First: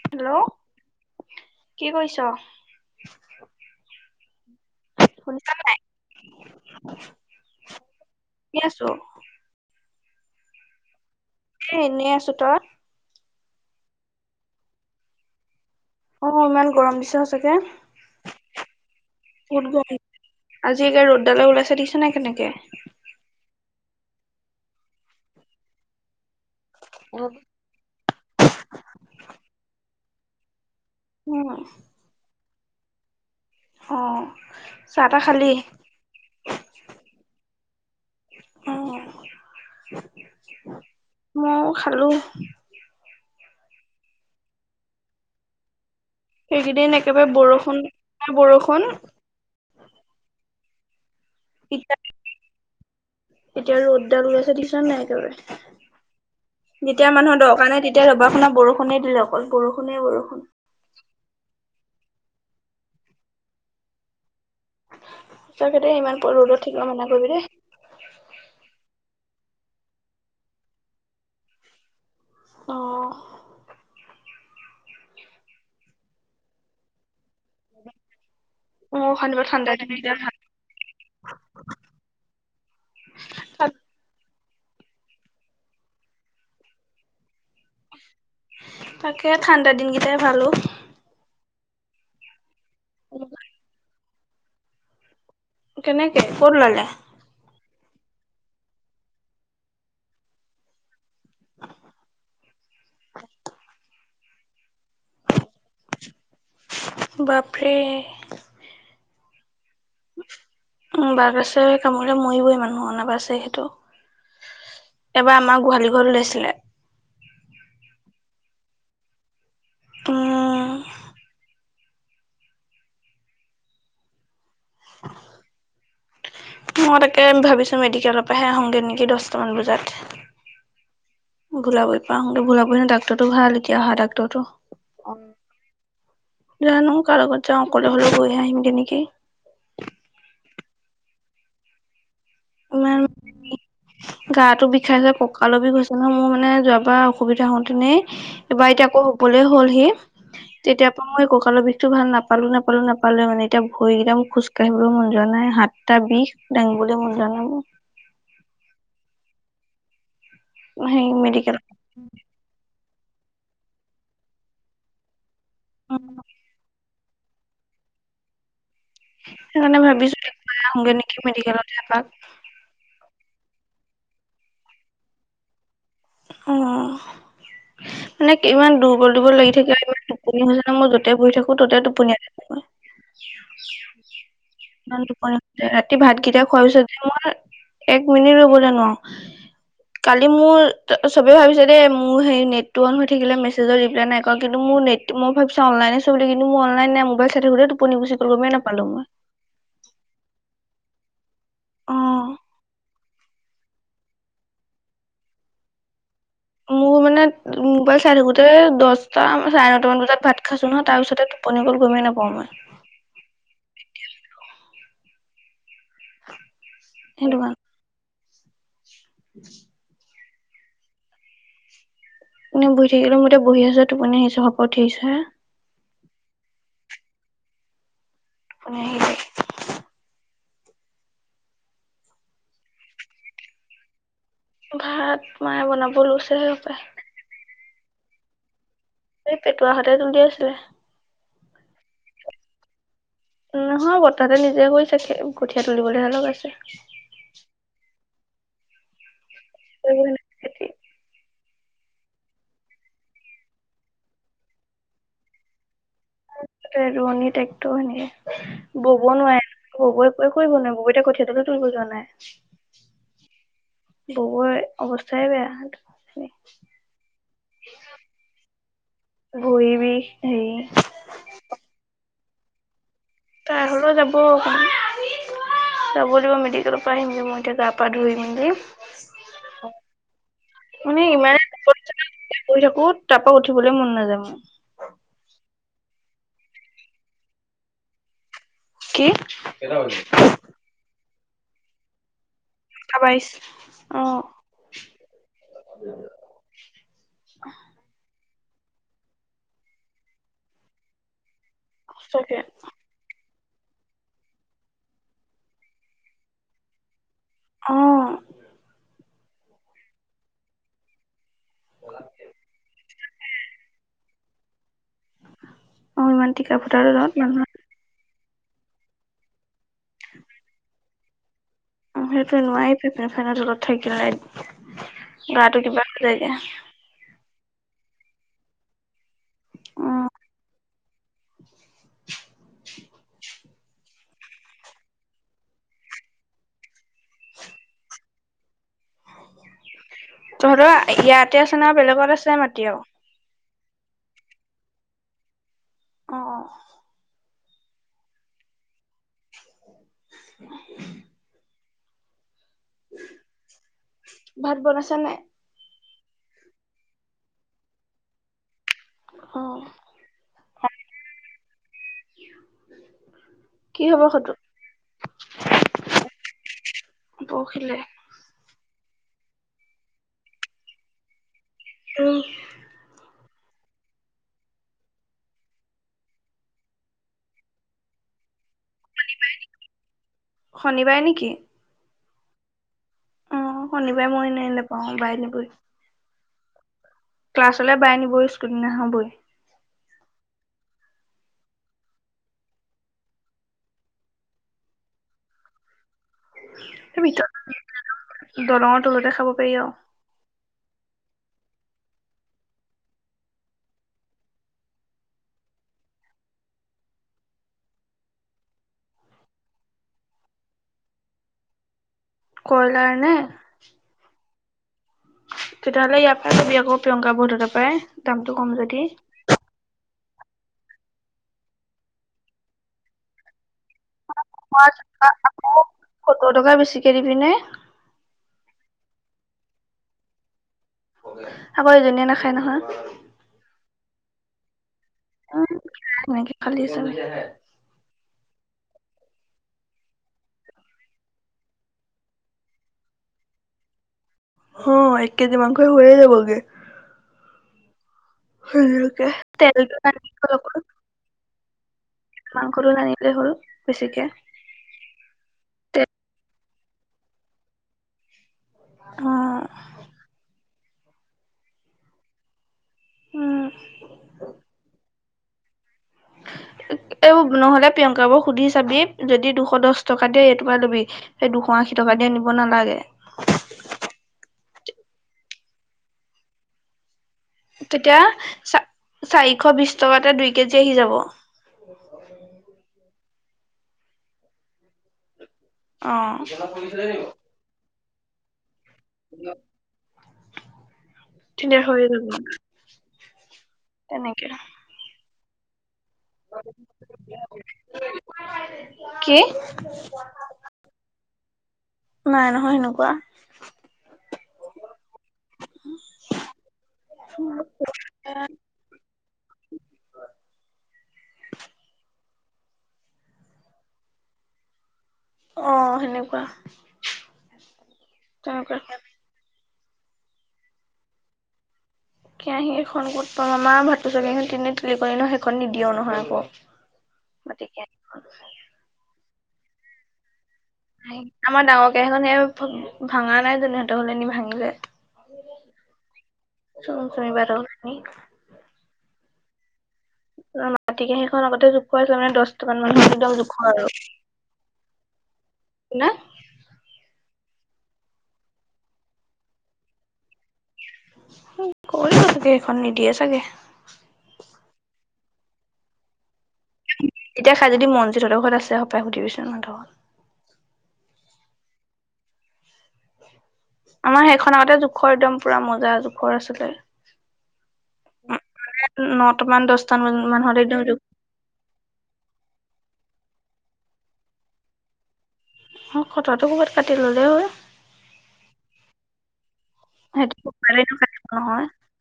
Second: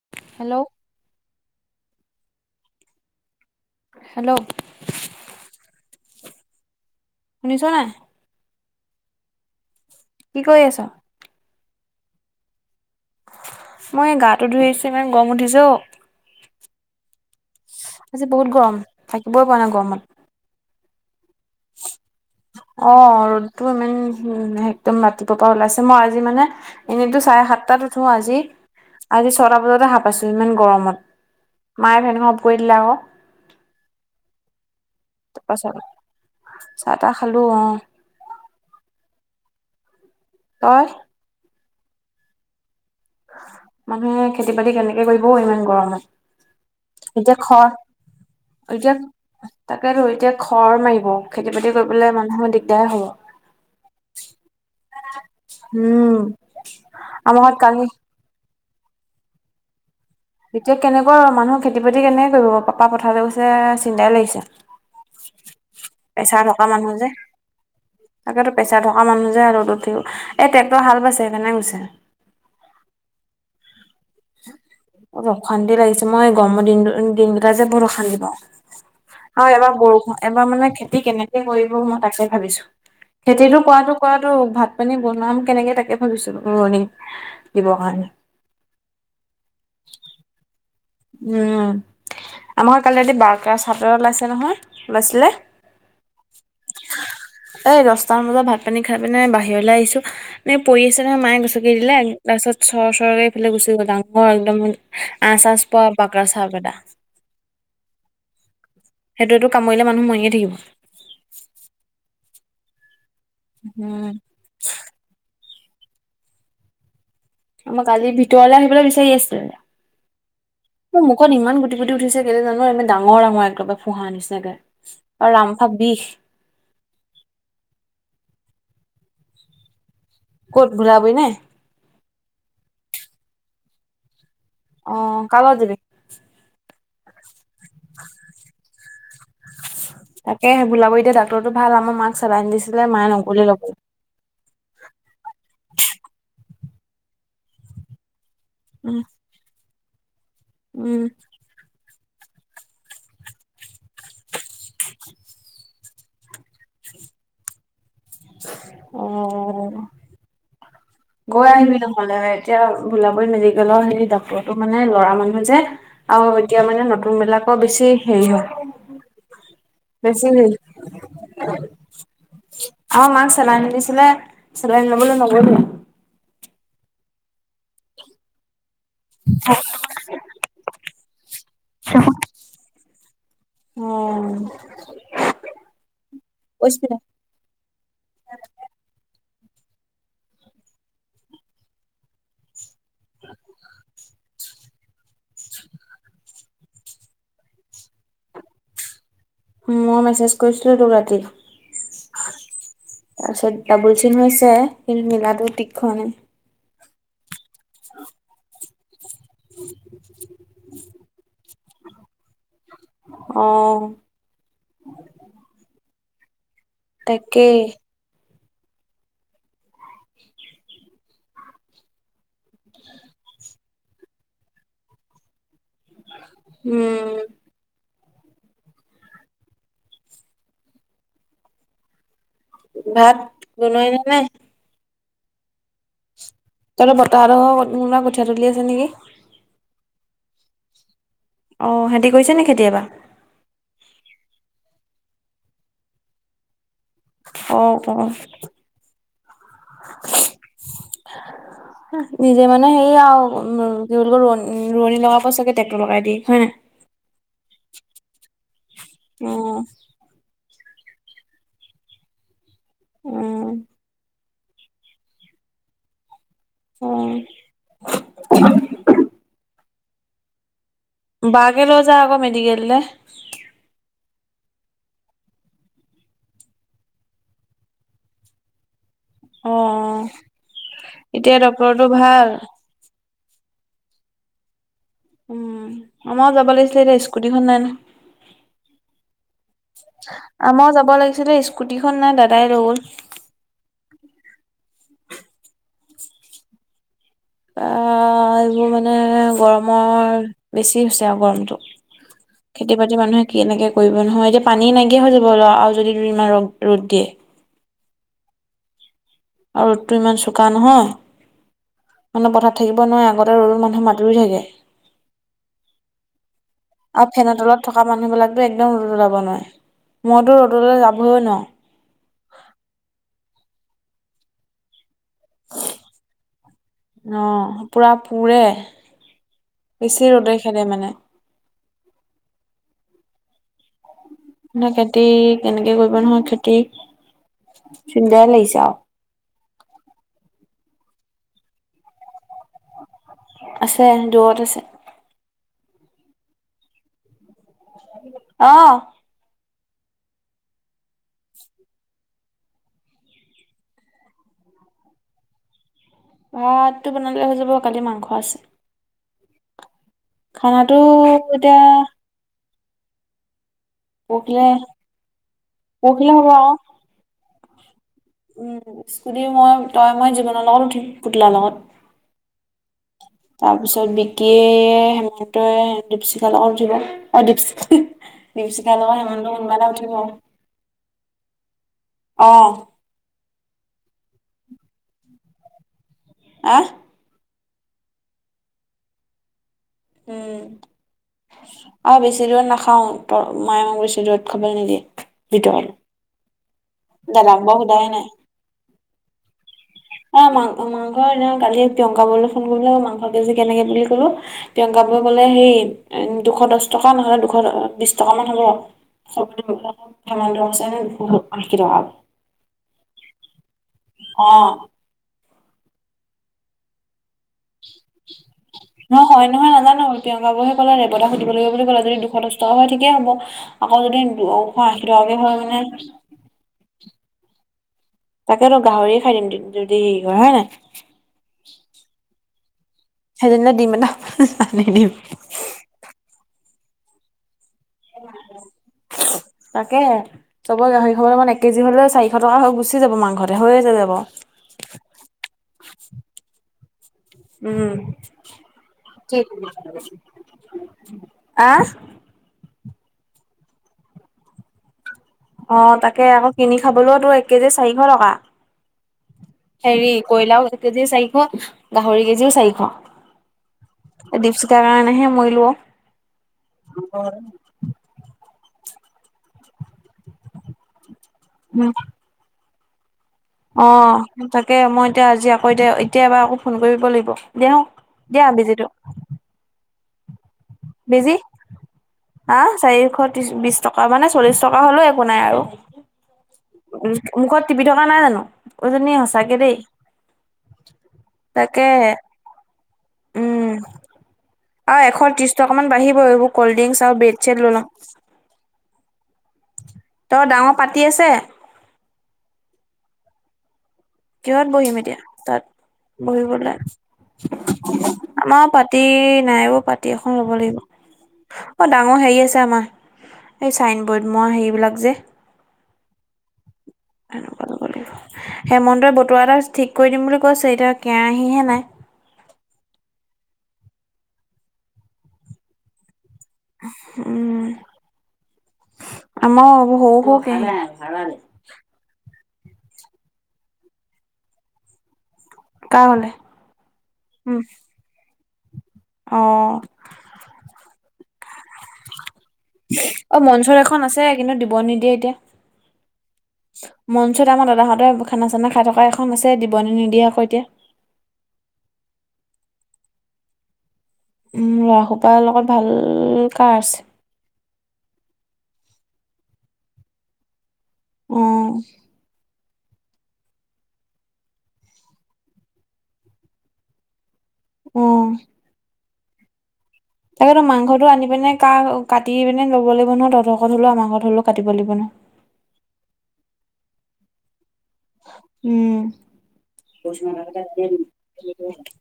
Hello কি কৰিছ? Hello, শুনিছা নাই শুনিছ নাই? কি আছো। কি কৰি আছ? এ এনেই আছো, তই! মই গাটো ধুই আহিছো ইমান গৰম উঠিছো ঔ। অ ইমান গৰম দিছে সঁচাকে আজি বহুত গৰম থাকিবই পৰা বহুত নাই গৰম গৰমত। আজি একে ৰ'দডালে ওলাইছে দিছে নাই কেনেকে অ', ৰ'দটো ইমান উ একদম ৰাতিপুৱা পৰা ওলাইছে মই আজি মানে এনেইতো চাৰে সাতটাত উঠো আজি, আজি ছটা বজাতে সাৰ পাইছোঁ ইমান গৰমত। উম। মায়ে ফেনখন অফ কৰি দিলে আক'। অ'। চাহ তাহ খালি তাৰপা চাহ চাহ তাহ খালো অ'। অ'। তই। খালো। মানুহে খেতি বাতি কেনেকে কৰিব ইমান এইকেইদিন গৰমত। একেবাৰে এতিয়া খৰ বৰষুণ বৰষুণ এতিয়া তাকে আৰু এতিয়া খৰ মাৰিব খেতি বাতি এতিয়া কৰিবলে মানুহৰ দিগদাৰ হ'ব। এতিয়া ৰ'দদাল উলাইছে দেখিছ নাই উম একেবাৰে। যেতিয়া আমাৰ মানুহৰ ঘৰত দৰকাৰ নাই কালি তেতিয়া পুনা বৰষুণ দিলে অকল বৰষুণে বৰষ এতিয়া কেনেকৈ মানুহৰ খেতি বাতি কেনেকে কৰিব পাপা পথাৰতে গৈছে চিন্তাই লাগিছে। সঁচাকে দেই ইমান পেচাৰ ৰ'দত থকা থাকিব মানুহ মানা যে কৰিবি দেই তাকেতো পেচাৰ থকা মানুহ যে। ত এই ট্ৰেক্টৰ হাল বাইছে সেইকাৰনে গৈছে। আহ। ব অশান্তি লাগিছে মই গৰমৰ দিন দিন দুটা যে বহুত অশান্তি পাওঁ। মোৰ অশান্তি পাওঁ আৰু ঠাণ্ডা এবাৰ বৰষুণ দিনকেইটাই ভাল এবাৰ মানে খেতি কেনেকে কৰিব মই তাকে ভাবিছোঁ খেতিটো কৰাতো ক ভাত পানী বনাম কেনেকে তাকে ভাবিছো ৰোৱণী দিবৰ কাৰণে। তাকে ঠাণ্ডা দিনকেইটাই ভালো। উম আমাৰ কালি ৰা অ বাৰকা চাদৰ ওলাইছে নহয় ওলাইছিলে কেনেকে ক'ত ওলালে? এই দহটামান বজাত ভাত পানী খাই পিনে বাহিৰলৈ আহিছোঁ এনে পৰি আছে নহয় মায়ে গছকি দিলে তাৰপিছত চৰ চৰকে এইফালে গুচি গ'ল ডাঙৰ একদম আচচ পোৱা পাক চটা বাপৰে উম বাঘ আছে কামোৰি মৰিবই মানে হ ন পাছে সেইটো উম, এবাৰ আমাৰ গোহালি ঘৰত উলাইছিলে। আমাক আজি ভিতৰলৈ আহিবলৈ বিচাৰি উম আছিলে। মুখত ইমান গোট গুটিগুটি উঠিছে কেই জানো এ ডাঙৰ ডাঙৰ একদমাৰে ফোঁহা নিচাকে আৰু ৰামফা বিষ। মই তাকে ভাবিছোঁ মেডিকেলৰ পৰাহে আহোগৈ নেকি দহটামান বজাত। ক'ত ভোলাবৰি নে ভোলাব পাতে ভোলাব ন ডাক্তৰটো ভাল এতিয়া অহা ডাক্তৰটো। অ', কাৰ লগত যাবি? জানো কাৰ লগত যাওঁ অকলে হ'লেও গৈ আহিমগৈ নেকি। তাকে বওলাব এতিয়া ডাক্তৰো ভাল আমাৰ মাক চেলাইন দিছিলে তমাৰ মায়ে নগলে ল'বলৈ গা বিষাইছে ককাঁলো বিষ গৈছে নহয় মোৰ মানে যোৱা বা অসুবিধা হওঁতেনে এবাৰ এতিয়া উম আকৌ হ'বলে হ'লহি তেতিয় উম পৰা মই কঁকালৰ বি ভাল নাপালো নাপালো নাপালো মানে এতিয়া ভৰিকেইটা মোৰ খোজ কাঢ়িবলৈ মন যোৱা নাই হাতটা বিষ দাঙিবলৈ মন যোৱা জলাব অ হেৰি গৈ মেডিকেল আহিবি নহ'লে এতিয়া ভোলাবী মেডিকেলৰ হেৰি ডটৰটো মানে ল'ৰা মানহ যে আৰু এতিয়া মানে নতুন বিলাকৰ বেছি হেৰি হয় সেইকাৰণে ভাবিছো বেছি হেৰি আহগে নেকি মেডিকেলতেপাক চ আিছে চিলাইল ন দ অ মানে ইমান দুৰ্বল দিব লাগি থাকে ইমান নি হৈছে ন মোৰ ততে বহি থাকো ততে টোপুন থাকই প ৰাতি ভাত কেতিয়া খোৱা পিছ কৈছিলে যে মই এক মিনিট ৰৰুবলৈ নোৱাৰো কালি মোৰ ত চবে ভাবিছে দেেই মোৰ সেই নেট টো অন হৈ থাকিলে মেছেজৰ ৰিপ্লাই নাই কৰা কিন্তু মোৰ নে মই ভাবিছো অনলাইনে চলিলো কিন্তু মই অনলাইন নাই মবাইলাই থোুে টোপনিিবচি কৰিব গমেই নাপালো মই মই মেছেজ কৰিছিলো তোৰ ৰাতি আহ তাৰপিছত ডাবুল চিন হৈছে কিন্তু মিলাটো তীক্ষণে মোৰ মানে মোবাইল চাই থাকোতে দহটাাম চাৰে নটামান বজাত ভাত খাইছো ন তাৰ পিছতে টোপনি গল গমেই নাপা [unintelligible] আহ [unintelligible] তাকে উম এনে বহি থাকিলো মতে বহি আছ তটোপুনি স শাপত উঠিছে হ উম মনে ভাত বনাই ন নাই ভাত মায়ে বনাব লৈছো তাৰ বতাহ আৰু মা কঠীয়াা তলি আছে নেকি এই পেটুৱ হঁতেত তুলি আছিলে অ সিহতি কৰিছে নে কেেতিয়াবা নহয় বতাহতে নিজে কৰিছে কঠীয়া তুলিবলৈ হেলে লগ আছে অ ক এইব নিজে মানে সেই আৰু উ কি বুলি ক ৰোৱ ৰোৱনী লগাব প চাগে লগাই দি হয় নাই? ৰোৱনী টেকটো এনেকে বব নোৱাৰে অ', ববই ক কৰিব নোৱাৰ ববু এতয়া কঠিয়টোো তোৰ ব যোৱা নাই উ বহ অৱস্থাই বেয়া উম গৈ বি সেই বাগে ৰজা আগ মেডিকেললেে তাৰ হলেও যাব অকণ যব লিবই মেডিকেলৰ পৰা আহিমি মই এতিয়া গা পা ধুইমি অ মানে এতিয়া ডক্ক্তটৰটো ভাল তাৰাপা উঠিবলৈ মন নাযায় ম উম আমাৰ যাব লাগিছিলে এতিয়া স্কুটিখন নাই ন কি আমাৰ যাব লাগিছিলে স্কুটিখন নাই দাদা বাইছ আহ অ এইবোৰ মানে গৰমৰ বেছি হৈছে আৰু গৰমতটো সঁচাকে খেতি বাতিৰ মানুহে কি এনেকে কৰিব নহয় এতিয়া পানী নাইকিয় হৈ যাব আৰু যদি দু ইমান ৰদ-ৰ'দ দিয়ে। অহ আৰু ৰ'দটো ইমান চোকা নহয়। মানুহ পথাৰ থাকিব নোৱাৰে আগতে ৰল মানুহ মাতুৰি থাকে। অ ইমান টিকা ফটা আ ৰ'দত ফেনৰ মানুহৰ তলত থকা মানুহ বিলাক একদম ৰ'দ ওলাব নোৱাৰে মইতো ৰ'দলৈ যাবই নোৱাৰোঁ। সেইটো নোৱাই ফপ-ফেনৰ তলত থাকিলে। গাটো কিবা কিবি লাগে। অ পুৰা পোৰে উম বেছি ৰ'দে খেদে মানে। নে খেতি কেনেকে কৰিব নহয় খেতি। চিন্তাই লাগিছে আৰু। তহঁৰ ইয়াতে আছে ন বেলেগত আছে মাটি আৰু। আছে যৰত আছে। অ-অ, অ [unintelligible] ভাত বনাইছা নে। ভাতটো বনালে হৈ যাব কালি মাংস আছে অ খানাটো এতিয়া কি হ'ব সেইটো পকলে পকিল ভ পখিলে স্কুটি মই তই মই জীৱনৰ লগত উঠিম পুতলাৰ লগত অহ, তাৰপিছত বিকিয়ে হেমন্তই দীপশিখা লগত উঠিব অ দপশিখা। দিপশিকা লগত হেমান্ত্ৰ কোনোবা এটা উঠিব আৰু। শনিবাৰে নেকি? অহ অ' শনিবাৰে মই এনেই নাপাও বাইনবই। অহ ক্লাছলৈ বাই নিব স্কুল দিনা হ'বই। উম অহ বেছি দূৰত নাখাও ত মায়ে মোক বেছি দূৰত খাবলৈ নিদিয়ে। যটো ম [unintelligible] ভিতৰত দলঙৰ তলতে খাব পাৰি আৰু। মাং অ মাংস ন কালি প্ৰিয়ংকা বৰুলৈ ফোন কৰিব লাগিব মাংসটোজি কেনেকে বুলি কলো। প্ৰিয়ংকা বৌ ক'লে সেই দুশ দহ টকা নহ'লে দুশ বিশ টকামান হ'ব। ৰনিৰাব [unintelligible] কইলাৰ নে? অ তেতিয়াহ'লে ইয়াৰ পৰাই তুমি আকৌ প্ৰিয়ংকা বৌ হটৰ পাই নহয়-নহয় নাজানো। প্ৰিয়ংকা বৌ কলে ৰেৱতা সুধিব লাগিব বুলি কলে যে দুশ দহ টকা হয় ঠিকেই হ'ব। আকৌ যদি এশ আশী টকাকে হয় মানে কেৰি পিনে তাকেতো গাহৰিয় খাই দিম যদি হে হয় নাই। আকৌ এজনীয়ে নাখায় নহয়। নি [unintelligible] উ সনেকে খালি আছে নেকি? তাকে চবৰ গাহৰি খব এক কেজি হলে চাৰিশ টকা হৈ গুচি যাব মাংসতে হৈ যাব। অ এক কেজি মাংস হৈয়ে যাবগে উম তেলটো আনিল আহ মাংস আানিলে হ'ল বেছিকে অ তেল তাকে আকৌ কিনি খাবলৈওতো এক কেজি চাৰিশ টকা অ', হেৰি কয়লাও এক কেজিও চাৰিশ গাহৰি কেজিও চাৰিশ উম, দপচুখাৰ কাৰণেহে মৰিলোৱা এইব নহ'লে প্ৰিয়ংকা বোৰ সুধি চাবি যদি দুশ দহ টকা দিয়ে এইটকা লবি সেই দুশ আশী টকা দিয়ে নিব নালাগে অ তাকে মই এতিয়া আজি আকৌ এতিয়া এতিয়া এবাৰ আকৌ ফোন কৰিব লাগিব দিয়া তেতিয়া দিয়া চ বেজিটো চাৰিশ বিশ টকাতে দুই কেজি আহি যাব বেজি হ চাৰিশ ত্ৰি বিশ টকা মানে চল্লিশ টকা হ'লেও একো নাই আৰু অ', উ মুখত টিপি থকা নাই জানো উজনী সঁচাকে দেই তেতিয়া তাকে হৈ যাব উম তেনেকে আৰু এশৰ ত্ৰিশ টকাামান বাঢ়ি এইবোৰ কল্ড ড্ৰিংক আৰু বেড চ লল কি তই ডাঙৰ পাতি আছে নাই নহয় সেনেকুৱা কিহত বহিম এতিয়া তাত বহিবিবলৈ আমাৰ পাতি নাই ব পাতি এখন ল'ব লাগিব অ ডাঙৰ হেৰি আছে আমাৰ এই চাইনবৰ্ড মই হেৰিবিলাক যে অ সেনেকুৱা তেনেকুৱা হেমন্তই বতুৱা এটা ঠিক কৰি দিম বুলি কৈছে এতিয়া কেৰাহিহে নাই কেৰাহী এখন ক'ত প মামাৰ ভাতটো চখন তিনে তুলি কৰি ন সেইখন নিদিিয়ও নহয় আকৌ উম মাটি কেৰাহী আম হৌ হ আমাৰ ডাঙৰ কেইখন স ভাঙা নাই যহঁতৰ হলে নি ভাঙিলে কাৰ ঘৰলে? চন শুনিবাৰি উম, অ মাটি কো সেইখন আগতে জোখুৱ হৈছিল মানে দহ মান মানুহ একদম জোখুৱ আৰু হ'ব নিদিয়ে এতিয়া কিনে পিছত আমাৰ দাদাহঁতেৰ খানা চানা খাই থকা এখন আছে দিব নিদিয়ে আকৌ এতিয়া কৰি চাগে সখন নিদিয়ে চাগে উম লৰা সোপাৰ লগত ভাল কাৰ আছে। এতিয়া খাই যদি মনজিত হঁতৰখৰত আছে সপায় সুধিবিচোন সহঁতৰৰত উম আমাৰ সেইখন আগতে জোখৰ একদম পুৰা মজা জোখৰ আছিলে উম নটা মান দহ তাকেতো মাংসটো আনি পিনে কা কাটি পিনে ল'ব লাগিব। তহঁত ঘৰত হ'লেও আমাৰ ঘৰত হ'লেও কাটিব লাগিব ন অ কটাতো ক'ৰবাত কাটি ল'লেই হয় উম পচ ম সিহঁতি ৰাখ কুকাৰতে কাটিব নহয় [unintelligible]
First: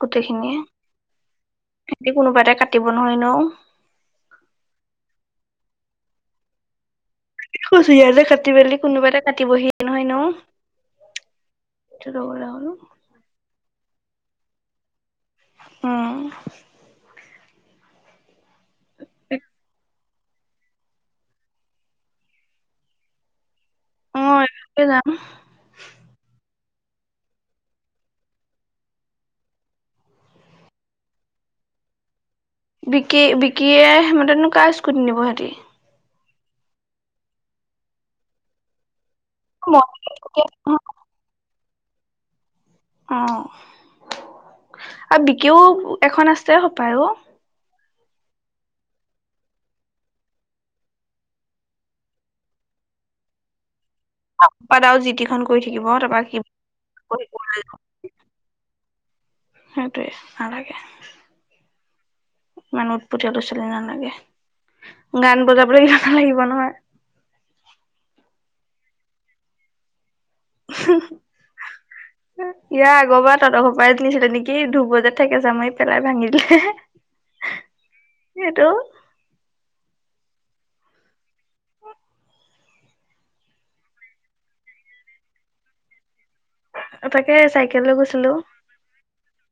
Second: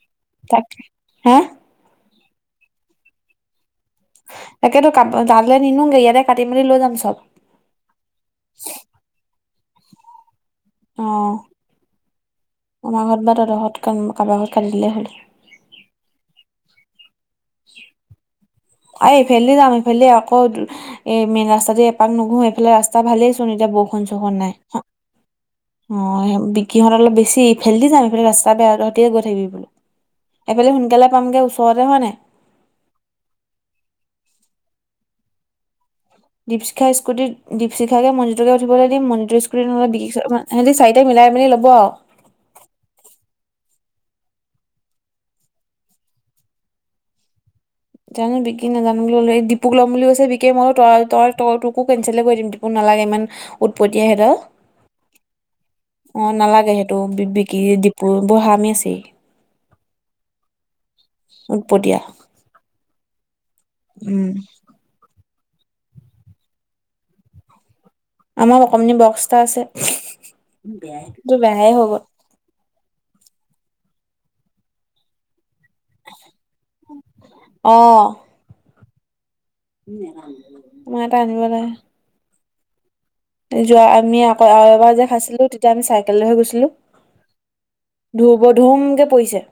গোটেইখিনিয়ে হা? হেতি কোনোবা এটাই কাটিব নহয় ন তাকেতো ক তালে নিনোগে ইয়াতে কাটি মেলি লৈ যাম চব তাকেটো কৈছোঁ কাটি মেলি কোনোবা এটা কাটিবহি নহয় ন অ সেইটো লবলৈ হ'ল আমাৰ ঘৰত বা তহঁতৰ ঘৰত কাৰোবা ঘৰত কাটিলেই হ'ল অ উ [unintelligible] আহ এইফালে যাম ইফালে আকৌ এ মেইন ৰাস্তা দি এপাক নুঘো এইফালে ৰাস্তা ভালেই চোন। এতিয়া বৰষুণ অ চষুণ নাই একে যাম অ সিহঁত অলপ বেছি এইফালে দি যাম এইফালে ৰাস্তা বেয়া তহঁতে গৈ থাকিবি এইফালে সোনকালে পামগে ওচৰতে হয় নে বিকি বিকিয়ে সিহঁতেনো কাৰ স্কুটি নিব হেতি দীপশিখা স্কুটিত দীপশিখাকে মনজিৎকে উঠিবলৈ দি মনজিৎ অ সিহঁতি চাৰিটাই মিলাই মেলি ল'ব আৰু অ আৰু বিকেও এখন আছে সপায় ও জানো বিকি নাজানো বুলি ক'লে ডিপুক ল'ম বুলি কৈছে বিকিয়ে মই তই তই তই তোকো কেনচেল কৰি দিম ডিপু নালাগে উৎপতীয়া সিহঁতৰ দাও যিটিখন কৰি থাকিব তাৰপা অ কি নালাগে সেইটো বিকি দিপু বৰ সাৰামি আছে সেইটোৱে নালাগে উৎপতীয়া ইমান উৎপতীয়াটো উম গান বজাবলৈ ইহঁতক লাগিব নহয়। আমাৰ অকণমানি বক্স এটা আছে। সেইটো বেয়াই হৈ গ'ল ইয়াৰ আগৰবাট তহঁত ঘৰ পৰাই নিছিলে নেকি দোল বজাই থাকে যে আমাৰ পেলাই ভাঙি দিলে সেইটো আমাৰ এটা আানিব লাগে যোৱা আমি আকৌ আৰু এবাৰ যে খাইছিলোঁ তেতিয়া আমি চাইকেল লৈহে গৈছিলোঁ তাকে চাইকেল লৈ গৈছিলো ধূব ধুমকে পৰিছে।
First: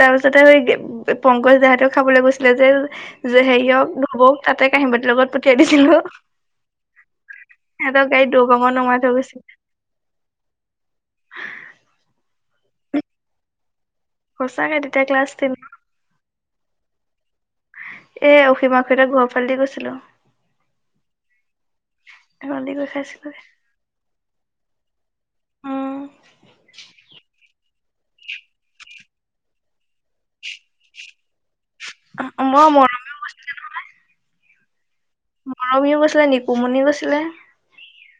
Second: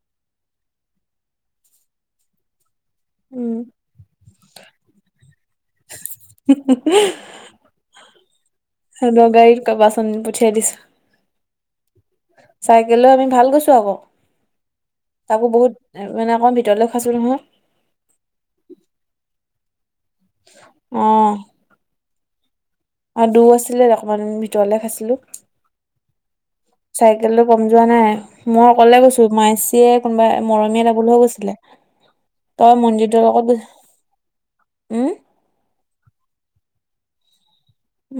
তাৰ পিছতে স পংকজ দাহঁতেও খাবলৈ গৈছিলে যে যে উম হেৰিয়ক নবৌক তাতে কাঁহি বাতিৰ লগত পঠিয়াই দিছিলো। সিহঁতৰ [inaudible] গাড়ীত দৌ বামত নমাই থৈ হল গৈছিল গাড়ীত কেইবাজন পঠিয়াই দিছিলো চাইকেল লৈ আমি ভাল গৈছোঁ আকৌ সঁচাকে তেতিয়া ক্লাছ তাকো টেন বহুত মানে অকণমান ভিতৰুৱা দলক হাজোৰঙা [unintelligible] এ অসীমহঁতৰ ঘৰ ফালে দি গৈছিলোঁ। অহ সেইফালেদি গৈ আ দৌ খাইছিলোগে আছিলে দেখোন ভিতৰলে খাইছিলো উম চাইকেল কম যোৱা নাই মই অকলে গৈছো মায়াশ্ৰীয়ে কোনোবা মৰমীহেঁতক লৈ গৈছিলে। মই তই মনজিৎতৰ লগত উম মৰমিও গৈছিলে নিকুমণি গৈছিলে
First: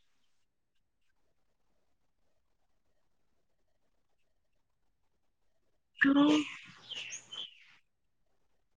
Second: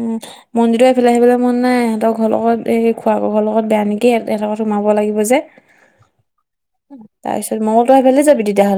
উম মনজিৎতএইফালে আহিবলৈ মন নাই সিহঁতৰ ঘৰ লগত খুড়াকৰ ঘৰ লগত বেয়া নেকি সেহঁতৰ ঘৰত সোমাব লাগিব যে উম তাৰপিছত মই ক'লো তই সেইফালে দি যাবি তেতিয়াহ'লে